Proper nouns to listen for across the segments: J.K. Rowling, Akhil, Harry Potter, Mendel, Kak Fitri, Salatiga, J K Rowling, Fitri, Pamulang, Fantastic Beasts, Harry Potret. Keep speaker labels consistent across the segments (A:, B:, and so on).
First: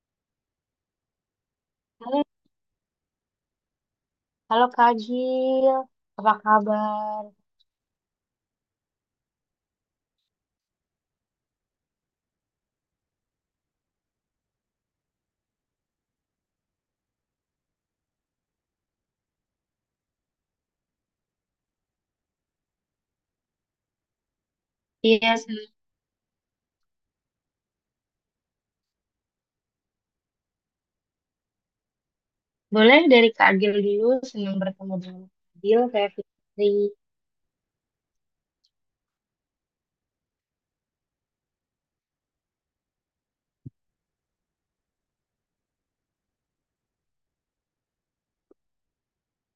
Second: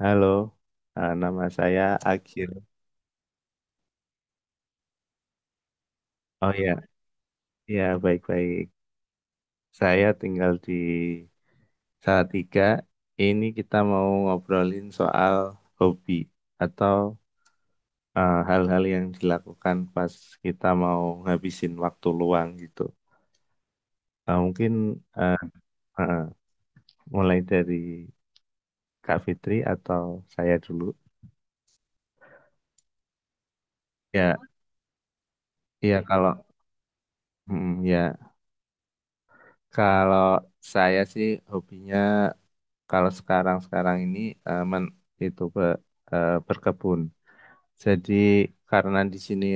A: Halo, nama saya
B: Halo,
A: Akhil.
B: halo Kak Gil, apa
A: Oh ya,
B: kabar?
A: ya baik-baik. Saya tinggal di Salatiga. Ini kita mau ngobrolin soal hobi atau hal-hal yang dilakukan pas kita mau ngabisin waktu luang gitu. Mungkin
B: Iya,
A: eh,
B: senang.
A: eh, mulai dari Kak Fitri atau saya dulu.
B: Boleh dari Kak Agil dulu,
A: Ya,
B: senang bertemu dengan Kak Agil,
A: iya
B: saya
A: kalau
B: Fitri.
A: ya kalau saya sih hobinya kalau sekarang-sekarang ini eh, men- itu be- berkebun. Jadi karena di sini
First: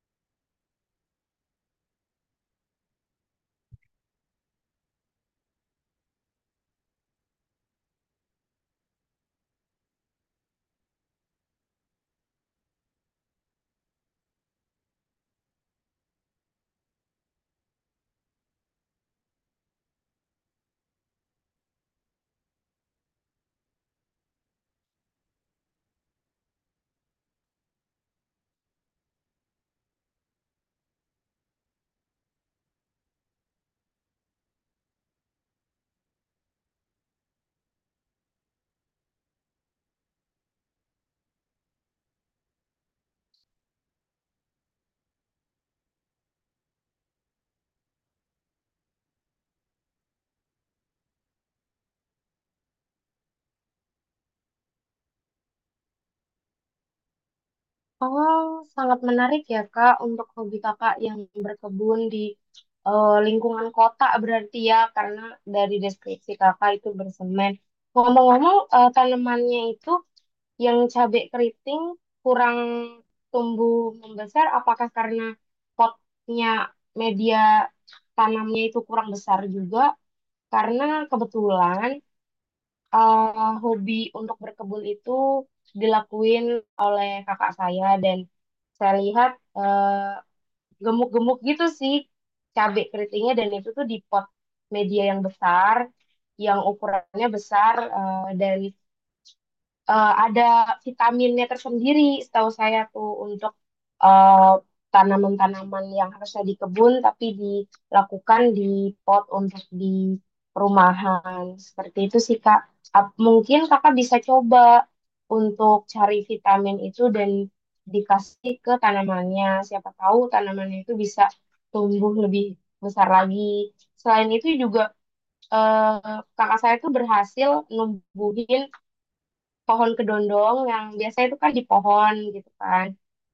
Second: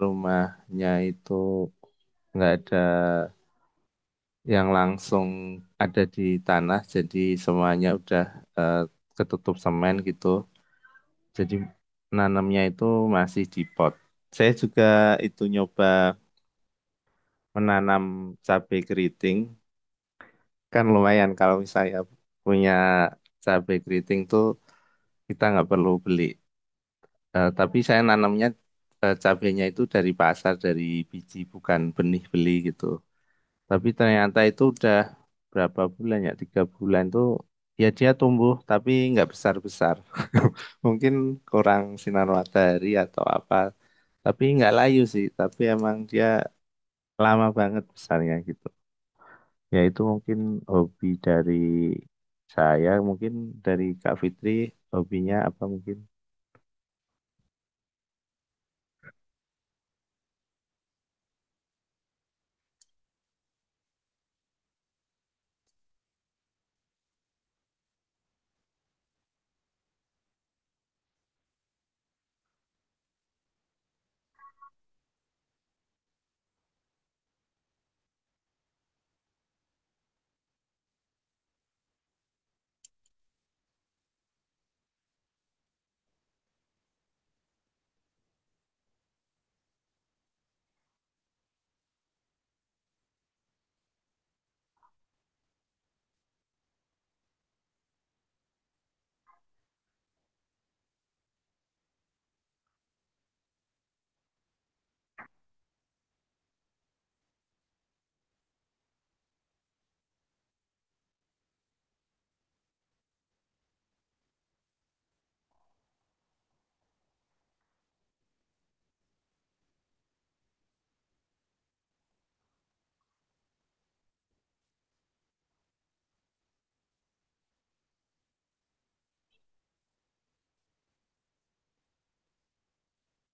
A: rumahnya itu nggak ada yang langsung ada di tanah, jadi semuanya udah eh, ketutup semen gitu. Jadi nanamnya itu masih di pot. Saya juga itu nyoba menanam cabai keriting. Kan lumayan kalau misalnya punya cabai keriting tuh kita nggak perlu beli. Eh, tapi saya nanamnya cabenya itu dari pasar, dari biji, bukan benih beli gitu. Tapi ternyata itu udah berapa bulan ya? Tiga bulan tuh ya dia tumbuh tapi nggak besar-besar. Mungkin kurang sinar matahari atau apa. Tapi nggak layu sih. Tapi emang dia lama banget besarnya gitu. Ya itu mungkin hobi dari saya, mungkin dari Kak Fitri hobinya apa mungkin?
B: Oh, sangat menarik ya Kak untuk hobi Kakak yang berkebun di lingkungan kota berarti ya, karena dari deskripsi Kakak itu bersemen. Ngomong-ngomong, tanamannya itu yang cabai keriting kurang tumbuh membesar, apakah karena potnya media tanamnya itu kurang besar juga? Karena kebetulan hobi untuk berkebun itu dilakuin oleh kakak saya dan saya lihat eh, gemuk-gemuk gitu sih cabai keritingnya dan itu tuh di pot media yang besar, yang ukurannya besar dan ada vitaminnya tersendiri setahu saya tuh untuk eh, tanaman-tanaman yang harusnya di kebun tapi dilakukan di pot untuk di perumahan. Seperti itu sih Kak. Mungkin Kakak bisa coba untuk cari vitamin itu dan dikasih ke tanamannya. Siapa tahu tanamannya itu bisa tumbuh lebih besar lagi. Selain itu juga kakak saya tuh berhasil numbuhin pohon kedondong yang biasanya itu kan di pohon gitu kan.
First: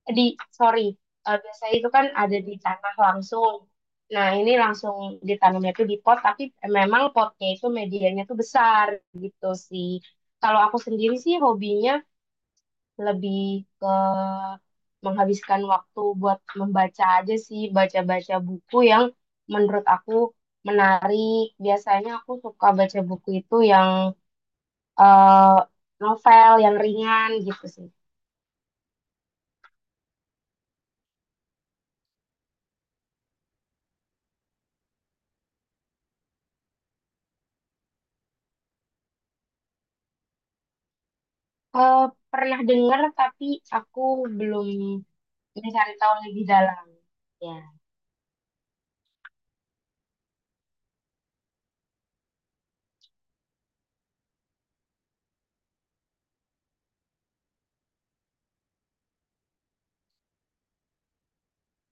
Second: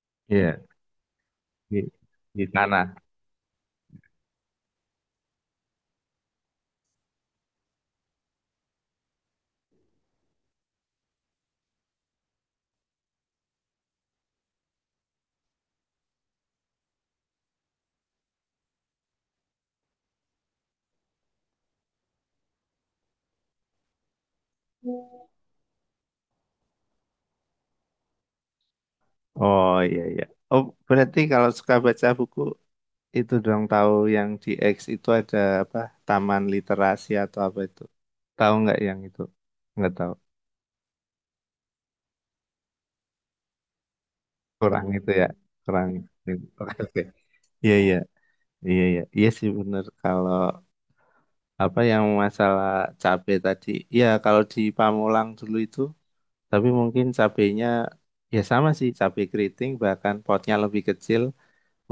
B: Eh, Di
A: Iya,
B: sorry, biasanya
A: di,
B: itu kan ada
A: di
B: di tanah
A: tanah.
B: langsung. Nah ini langsung ditanamnya tuh di pot, tapi memang potnya itu medianya tuh besar gitu sih. Kalau aku sendiri sih hobinya lebih ke menghabiskan waktu buat membaca aja sih, baca-baca buku yang menurut aku menarik. Biasanya aku suka baca buku itu yang eh, novel yang ringan gitu sih.
A: Oh iya iya. Oh berarti kalau suka baca buku itu dong tahu yang di X itu ada apa Taman Literasi atau apa itu? Tahu nggak yang itu? Nggak tahu.
B: Eh, pernah dengar tapi aku belum
A: Kurang itu ya. Kurang
B: mencari tahu
A: itu.
B: lebih
A: Oke
B: dalam.
A: oke.
B: Ya,
A: Iya iya iya iya. Iya sih bener kalau apa yang masalah cabe tadi. Iya kalau di Pamulang dulu itu. Tapi mungkin cabenya ya sama sih cabe keriting bahkan potnya lebih kecil.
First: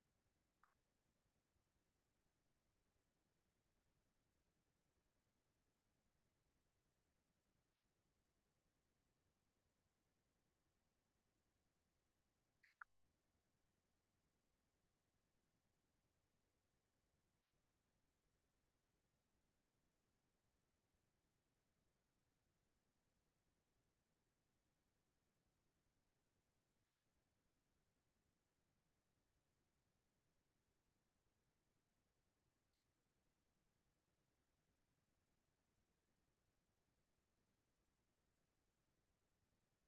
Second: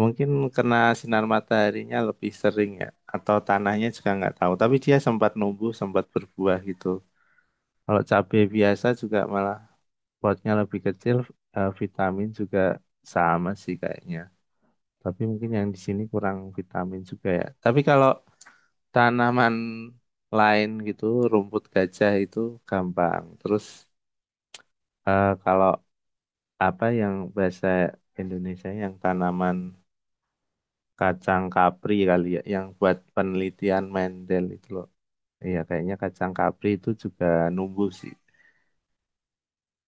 A: Mungkin kena sinar mataharinya lebih sering ya, atau tanahnya juga nggak tahu. Tapi dia sempat numbuh, sempat berbuah gitu. Kalau cabai biasa juga malah potnya lebih kecil, vitamin juga sama sih kayaknya. Tapi mungkin yang di sini kurang vitamin juga ya. Tapi kalau tanaman lain gitu, rumput gajah itu gampang. Terus kalau apa yang bahasa Indonesia yang tanaman kacang kapri kali ya, yang buat penelitian Mendel itu loh. Iya, kayaknya kacang kapri itu juga numbuh sih.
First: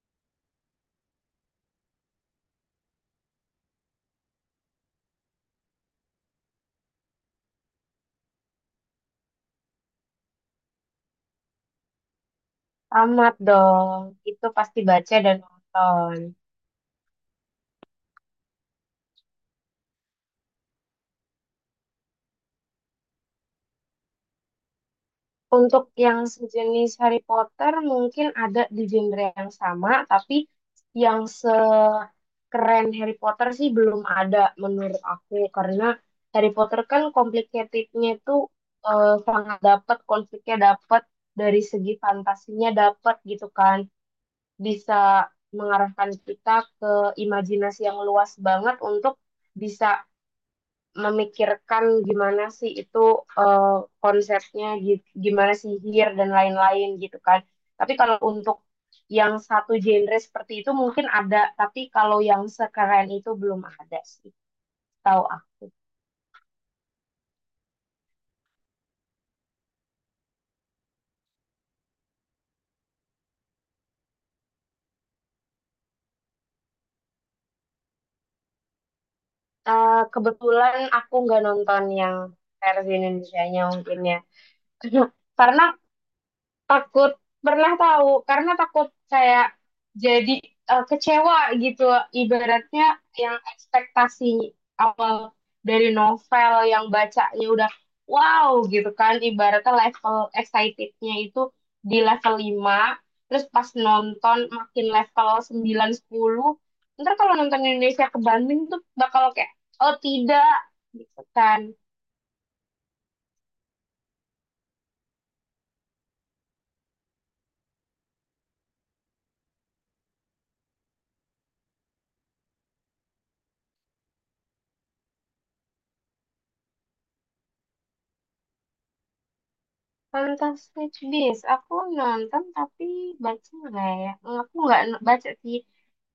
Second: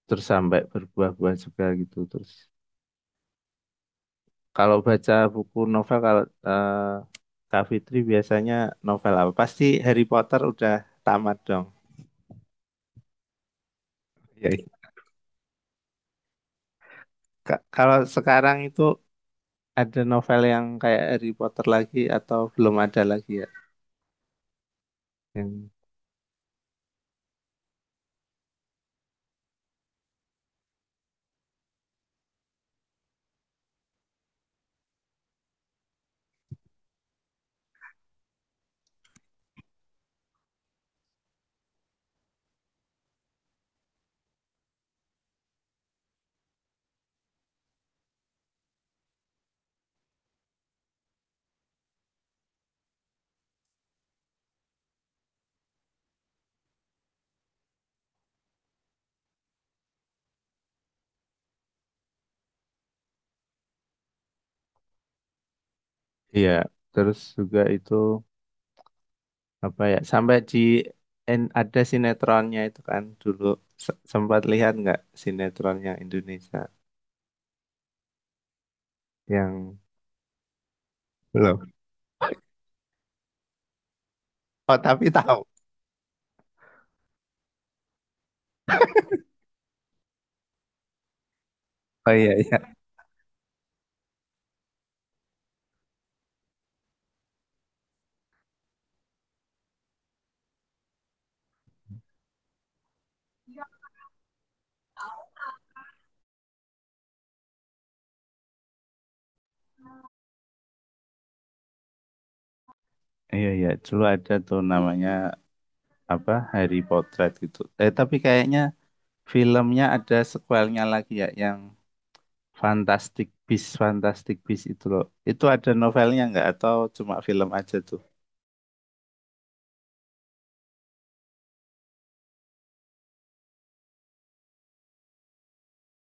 A: Terus sampai berbuah-buah juga gitu. Terus kalau baca buku novel kalau Kak Fitri biasanya novel apa? Pasti Harry Potter udah tamat dong.
B: tamat dong. Itu
A: Iya,
B: pasti
A: iya.
B: baca dan nonton.
A: Kalau sekarang itu ada novel yang kayak Harry Potter lagi atau belum ada lagi ya? Yang-
B: Untuk yang sejenis Harry Potter mungkin ada di genre yang sama, tapi yang sekeren Harry Potter sih belum ada menurut aku. Karena Harry Potter kan complicatednya itu sangat dapat, konfliknya dapat, dari segi fantasinya dapat gitu kan. Bisa mengarahkan kita ke imajinasi yang luas banget untuk bisa memikirkan gimana sih itu eh, konsepnya gitu, gimana sihir dan lain-lain gitu kan. Tapi kalau untuk yang satu genre seperti itu mungkin ada, tapi kalau yang sekeren itu belum ada sih, tahu aku.
A: Iya, terus juga itu. Apa ya sampai di ada sinetronnya itu kan dulu sempat lihat nggak sinetronnya Indonesia yang
B: Eh, kebetulan aku nggak
A: belum.
B: nonton yang versi Indonesia-nya mungkin ya.
A: Oh tapi tahu.
B: Karena takut pernah tahu karena takut kayak jadi kecewa gitu
A: Oh iya iya.
B: ibaratnya yang ekspektasi awal dari novel yang bacanya udah wow gitu kan ibaratnya level excitednya itu di level 5 terus pas nonton makin level 9 10 ntar kalau nonton Indonesia ke Bandung tuh bakal kayak oh tidak gitu kan.
A: Iya, iya. Dulu ada tuh namanya apa Harry Potret gitu. Eh, tapi kayaknya filmnya ada sequelnya lagi ya, yang Fantastic Beasts, Fantastic Beasts itu loh. Itu ada novelnya nggak atau cuma film aja tuh?
B: Tentang Stitch Beast, aku nonton tapi baca nggak ya? Aku nggak n- baca sih,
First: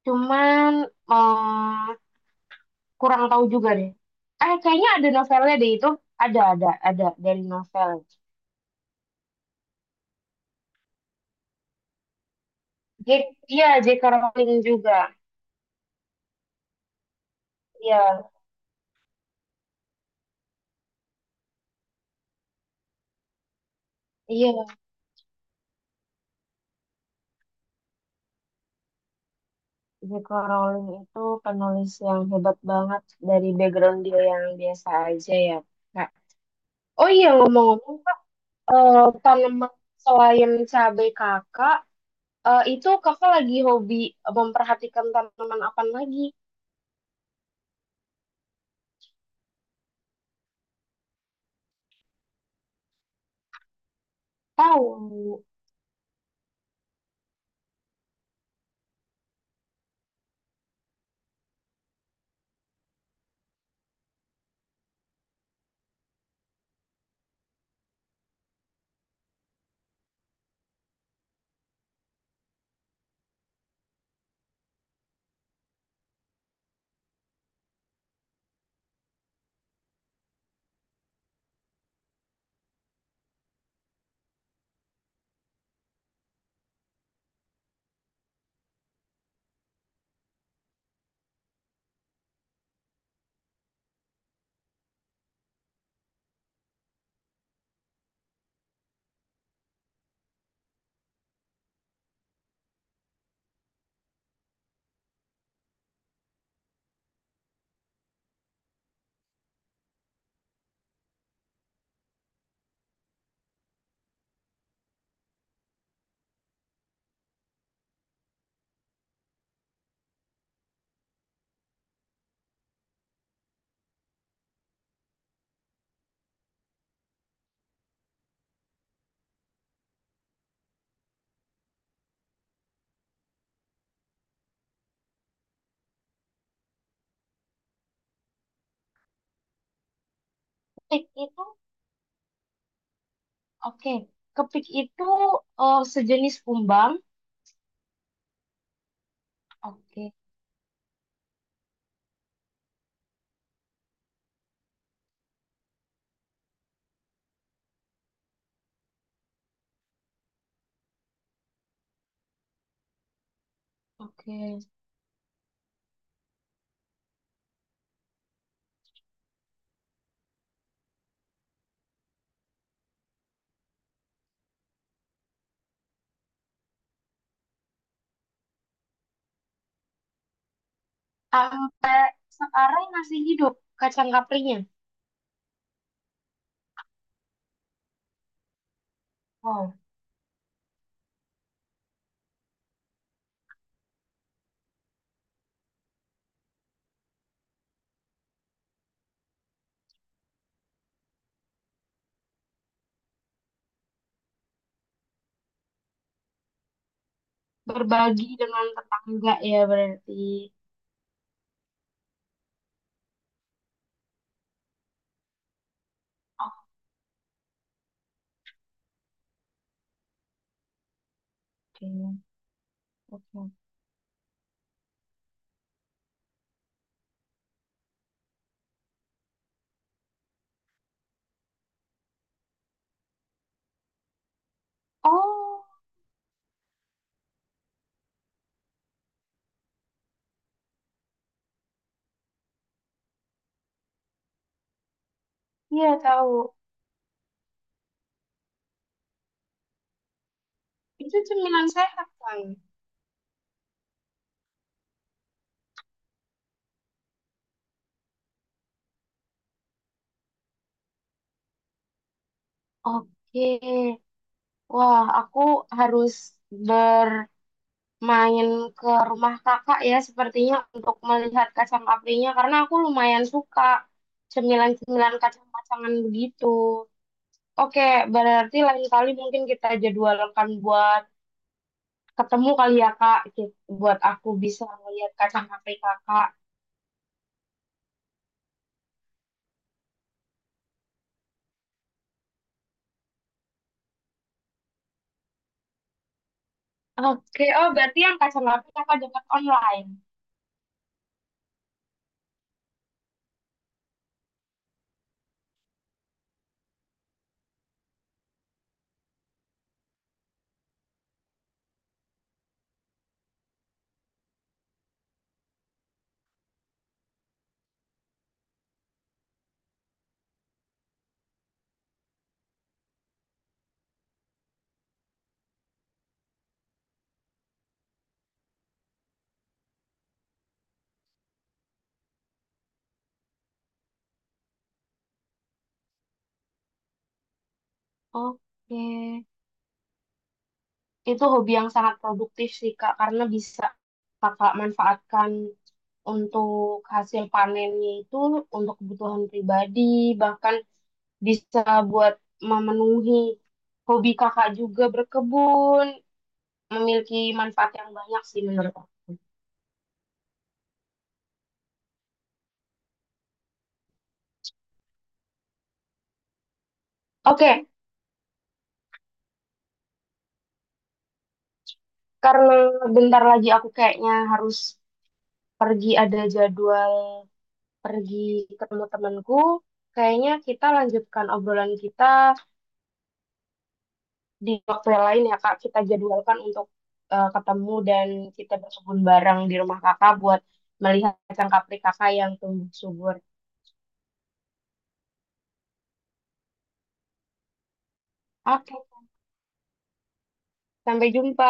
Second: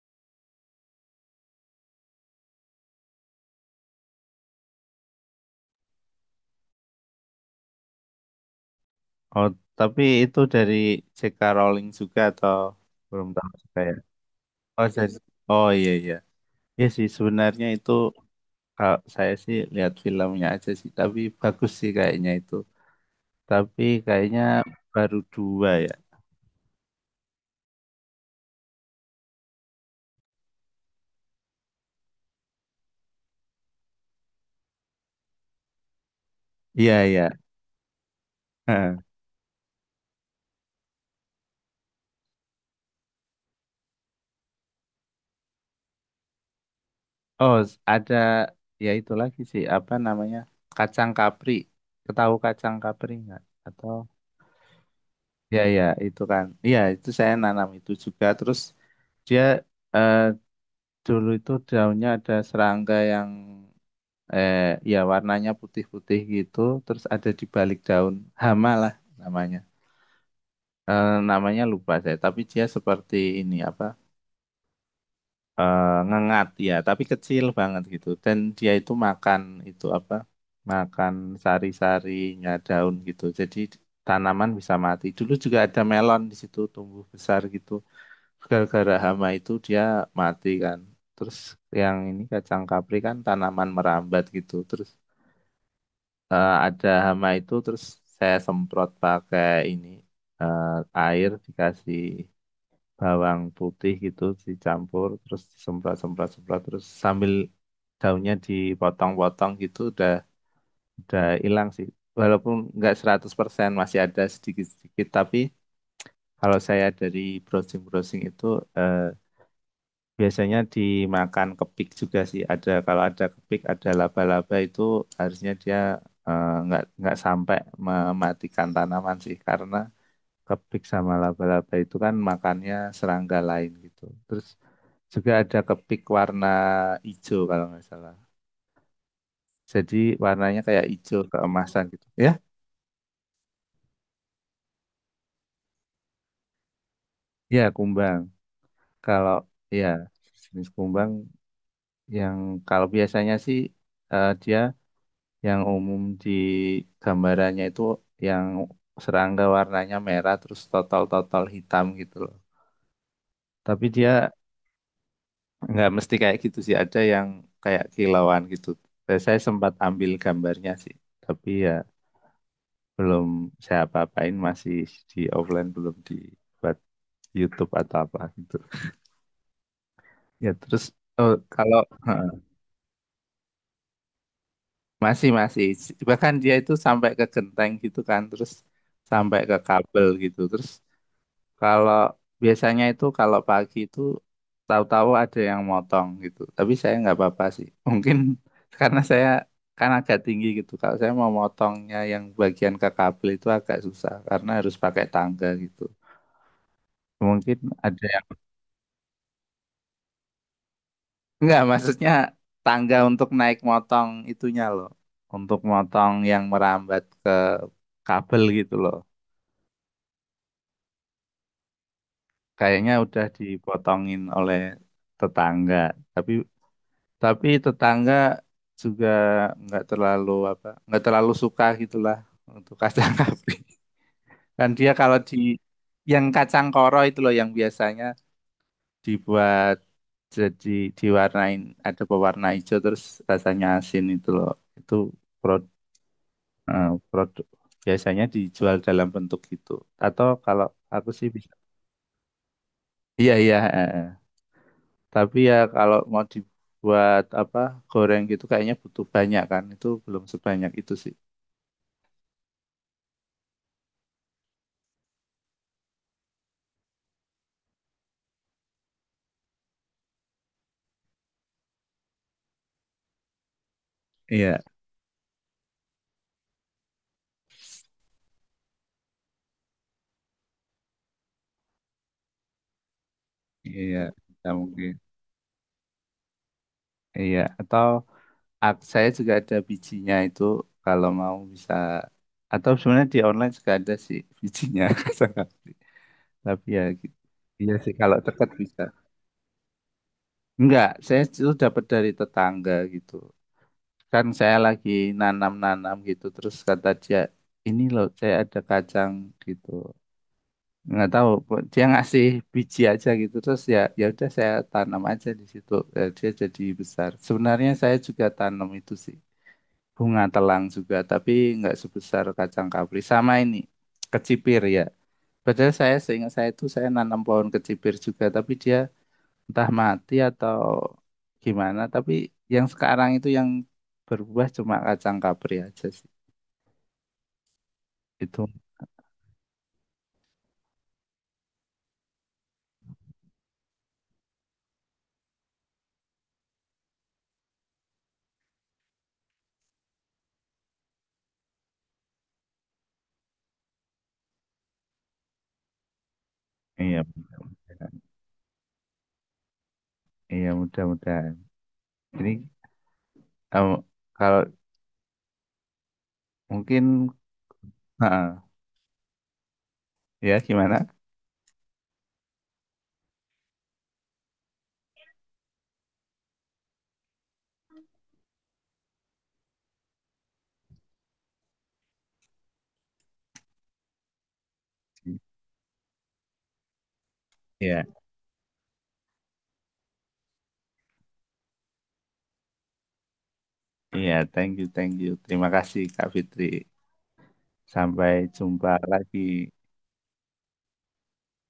B: cuman eh, kurang tahu juga deh. Eh, kayaknya ada novelnya deh itu. Ada dari novel.
A: Oh, tapi itu dari J.K. Rowling juga atau belum
B: J
A: tahu
B: iya,
A: juga
B: J
A: ya?
B: K Rowling
A: Oh,
B: juga.
A: saya, oh iya iya. Ya sih sebenarnya itu
B: Iya,
A: kalau saya sih lihat filmnya aja sih, tapi bagus sih kayaknya itu. Tapi kayaknya
B: iya.
A: baru dua ya.
B: J K Rowling itu penulis yang hebat banget dari background dia yang biasa aja ya, Kak.
A: Iya
B: Oh iya,
A: iya.
B: ngomong-ngomong, Kak,
A: Heeh.
B: eh, tanaman selain cabai kakak, itu kakak lagi hobi memperhatikan tanaman apa lagi?
A: Ada ya itu lagi sih apa namanya kacang kapri. Ketahu kacang kapri nggak? Atau
B: Tahu,
A: ya ya itu kan. Iya itu saya nanam itu juga. Terus dia eh, dulu itu daunnya ada serangga yang eh ya warnanya putih-putih gitu terus ada di balik daun, hama lah namanya. Eh, namanya lupa saya tapi dia seperti ini apa eh, ngengat ya tapi kecil banget gitu dan dia itu makan itu apa makan sari-sarinya daun gitu, jadi tanaman bisa mati. Dulu juga ada melon di situ tumbuh besar gitu gara-gara hama itu dia mati kan. Terus yang ini kacang kapri kan tanaman merambat gitu, terus ada hama itu, terus saya semprot pakai ini eh, air dikasih bawang putih gitu dicampur terus disemprot semprot semprot terus sambil daunnya dipotong-potong gitu udah hilang sih, walaupun nggak 100% masih ada sedikit-sedikit. Tapi kalau saya dari browsing-browsing itu, eh, biasanya dimakan kepik juga sih. Ada kalau ada kepik, ada laba-laba itu harusnya dia nggak sampai mematikan tanaman sih, karena kepik sama laba-laba itu kan makannya serangga lain gitu. Terus juga ada kepik warna hijau kalau nggak salah. Jadi warnanya kayak
B: pik
A: hijau
B: itu,
A: keemasan gitu. Ya,
B: oke. Kepik itu sejenis kumbang,
A: ya kumbang. Kalau ya
B: oke,
A: jenis kumbang yang kalau biasanya sih dia yang umum di gambarannya itu yang serangga warnanya merah terus total-total hitam gitu loh. Tapi dia
B: oke.
A: nggak mesti kayak gitu sih, ada yang kayak kilauan gitu. Dan saya sempat ambil gambarnya sih, tapi ya belum saya apa-apain, masih di offline, belum dibuat YouTube atau apa gitu. Ya terus oh, kalau
B: Sampai
A: heeh,
B: sekarang masih hidup kacang kaprinya.
A: masih masih, bahkan dia itu sampai ke genteng gitu kan, terus sampai ke
B: Wow,
A: kabel gitu, terus kalau biasanya itu kalau pagi itu tahu-tahu ada yang motong gitu. Tapi saya nggak apa-apa sih. Mungkin karena saya kan agak tinggi gitu. Kalau saya mau motongnya yang bagian ke kabel itu agak susah karena harus pakai tangga gitu. Mungkin ada yang
B: berbagi dengan tetangga ya berarti.
A: nggak, maksudnya tangga untuk naik motong itunya loh. Untuk motong yang merambat ke kabel gitu loh.
B: Oke,
A: Kayaknya udah
B: oke.
A: dipotongin oleh tetangga. Tapi Tapi tetangga juga nggak terlalu apa, nggak terlalu suka gitulah untuk kacang kapril. Dan dia kalau di
B: Oh,
A: yang kacang koro itu loh yang biasanya dibuat jadi diwarnain ada pewarna hijau terus rasanya asin itu loh. Itu produk,
B: iya tahu.
A: produk biasanya dijual dalam bentuk gitu. Atau kalau aku
B: Itu
A: sih bisa.
B: cemilan sehat kan?
A: Iya iya. Eh. Tapi ya kalau mau dibuat apa goreng gitu kayaknya butuh banyak kan. Itu belum sebanyak itu sih.
B: Oke, wah aku harus ber main ke rumah kakak ya sepertinya untuk melihat kacang apinya karena aku lumayan suka
A: Iya,
B: cemilan-cemilan kacang-kacangan begitu. Oke, berarti lain kali mungkin kita jadwalkan buat ketemu kali ya Kak,
A: iya,
B: buat aku
A: bisa
B: bisa
A: mungkin.
B: melihat kacang api kakak.
A: Iya, atau saya juga ada bijinya itu kalau mau bisa, atau sebenarnya di online juga ada sih bijinya. Saya nggak beli. Tapi ya gitu.
B: Oke, oh
A: Iya sih
B: berarti yang
A: kalau
B: kacang
A: dekat
B: api
A: bisa.
B: kakak dapat online.
A: Enggak, saya itu dapat dari tetangga gitu. Kan saya lagi nanam-nanam gitu terus kata dia ini loh saya ada kacang gitu. Nggak tahu dia ngasih biji aja gitu terus ya ya udah saya tanam aja di situ. Eh, dia jadi besar. Sebenarnya saya juga tanam itu sih, bunga telang juga, tapi nggak sebesar kacang kapri sama ini kecipir ya, padahal saya seingat saya itu saya nanam pohon kecipir juga tapi dia entah mati atau gimana, tapi yang sekarang itu yang berbuah cuma kacang kapri aja sih itu.
B: Oke, itu hobi yang sangat produktif sih Kak, karena bisa kakak manfaatkan untuk hasil panennya itu untuk kebutuhan pribadi, bahkan bisa buat memenuhi hobi kakak juga berkebun,
A: Iya
B: memiliki manfaat yang
A: mudah-mudahan.
B: banyak sih menurut aku.
A: Iya mudah-mudahan ini kalau kalau mungkin.
B: Oke,
A: Heeh. Ya, gimana?
B: karena bentar lagi aku kayaknya harus pergi ada jadwal pergi ketemu temanku, kayaknya kita lanjutkan obrolan kita di waktu yang lain ya Kak, kita jadwalkan untuk ketemu
A: Ya,
B: dan kita berkebun bareng di rumah Kakak buat melihat cangkapri Kakak yang tumbuh subur.
A: iya, thank you, thank you. Terima kasih, Kak Fitri. Sampai jumpa
B: Oke,
A: lagi.
B: sampai jumpa.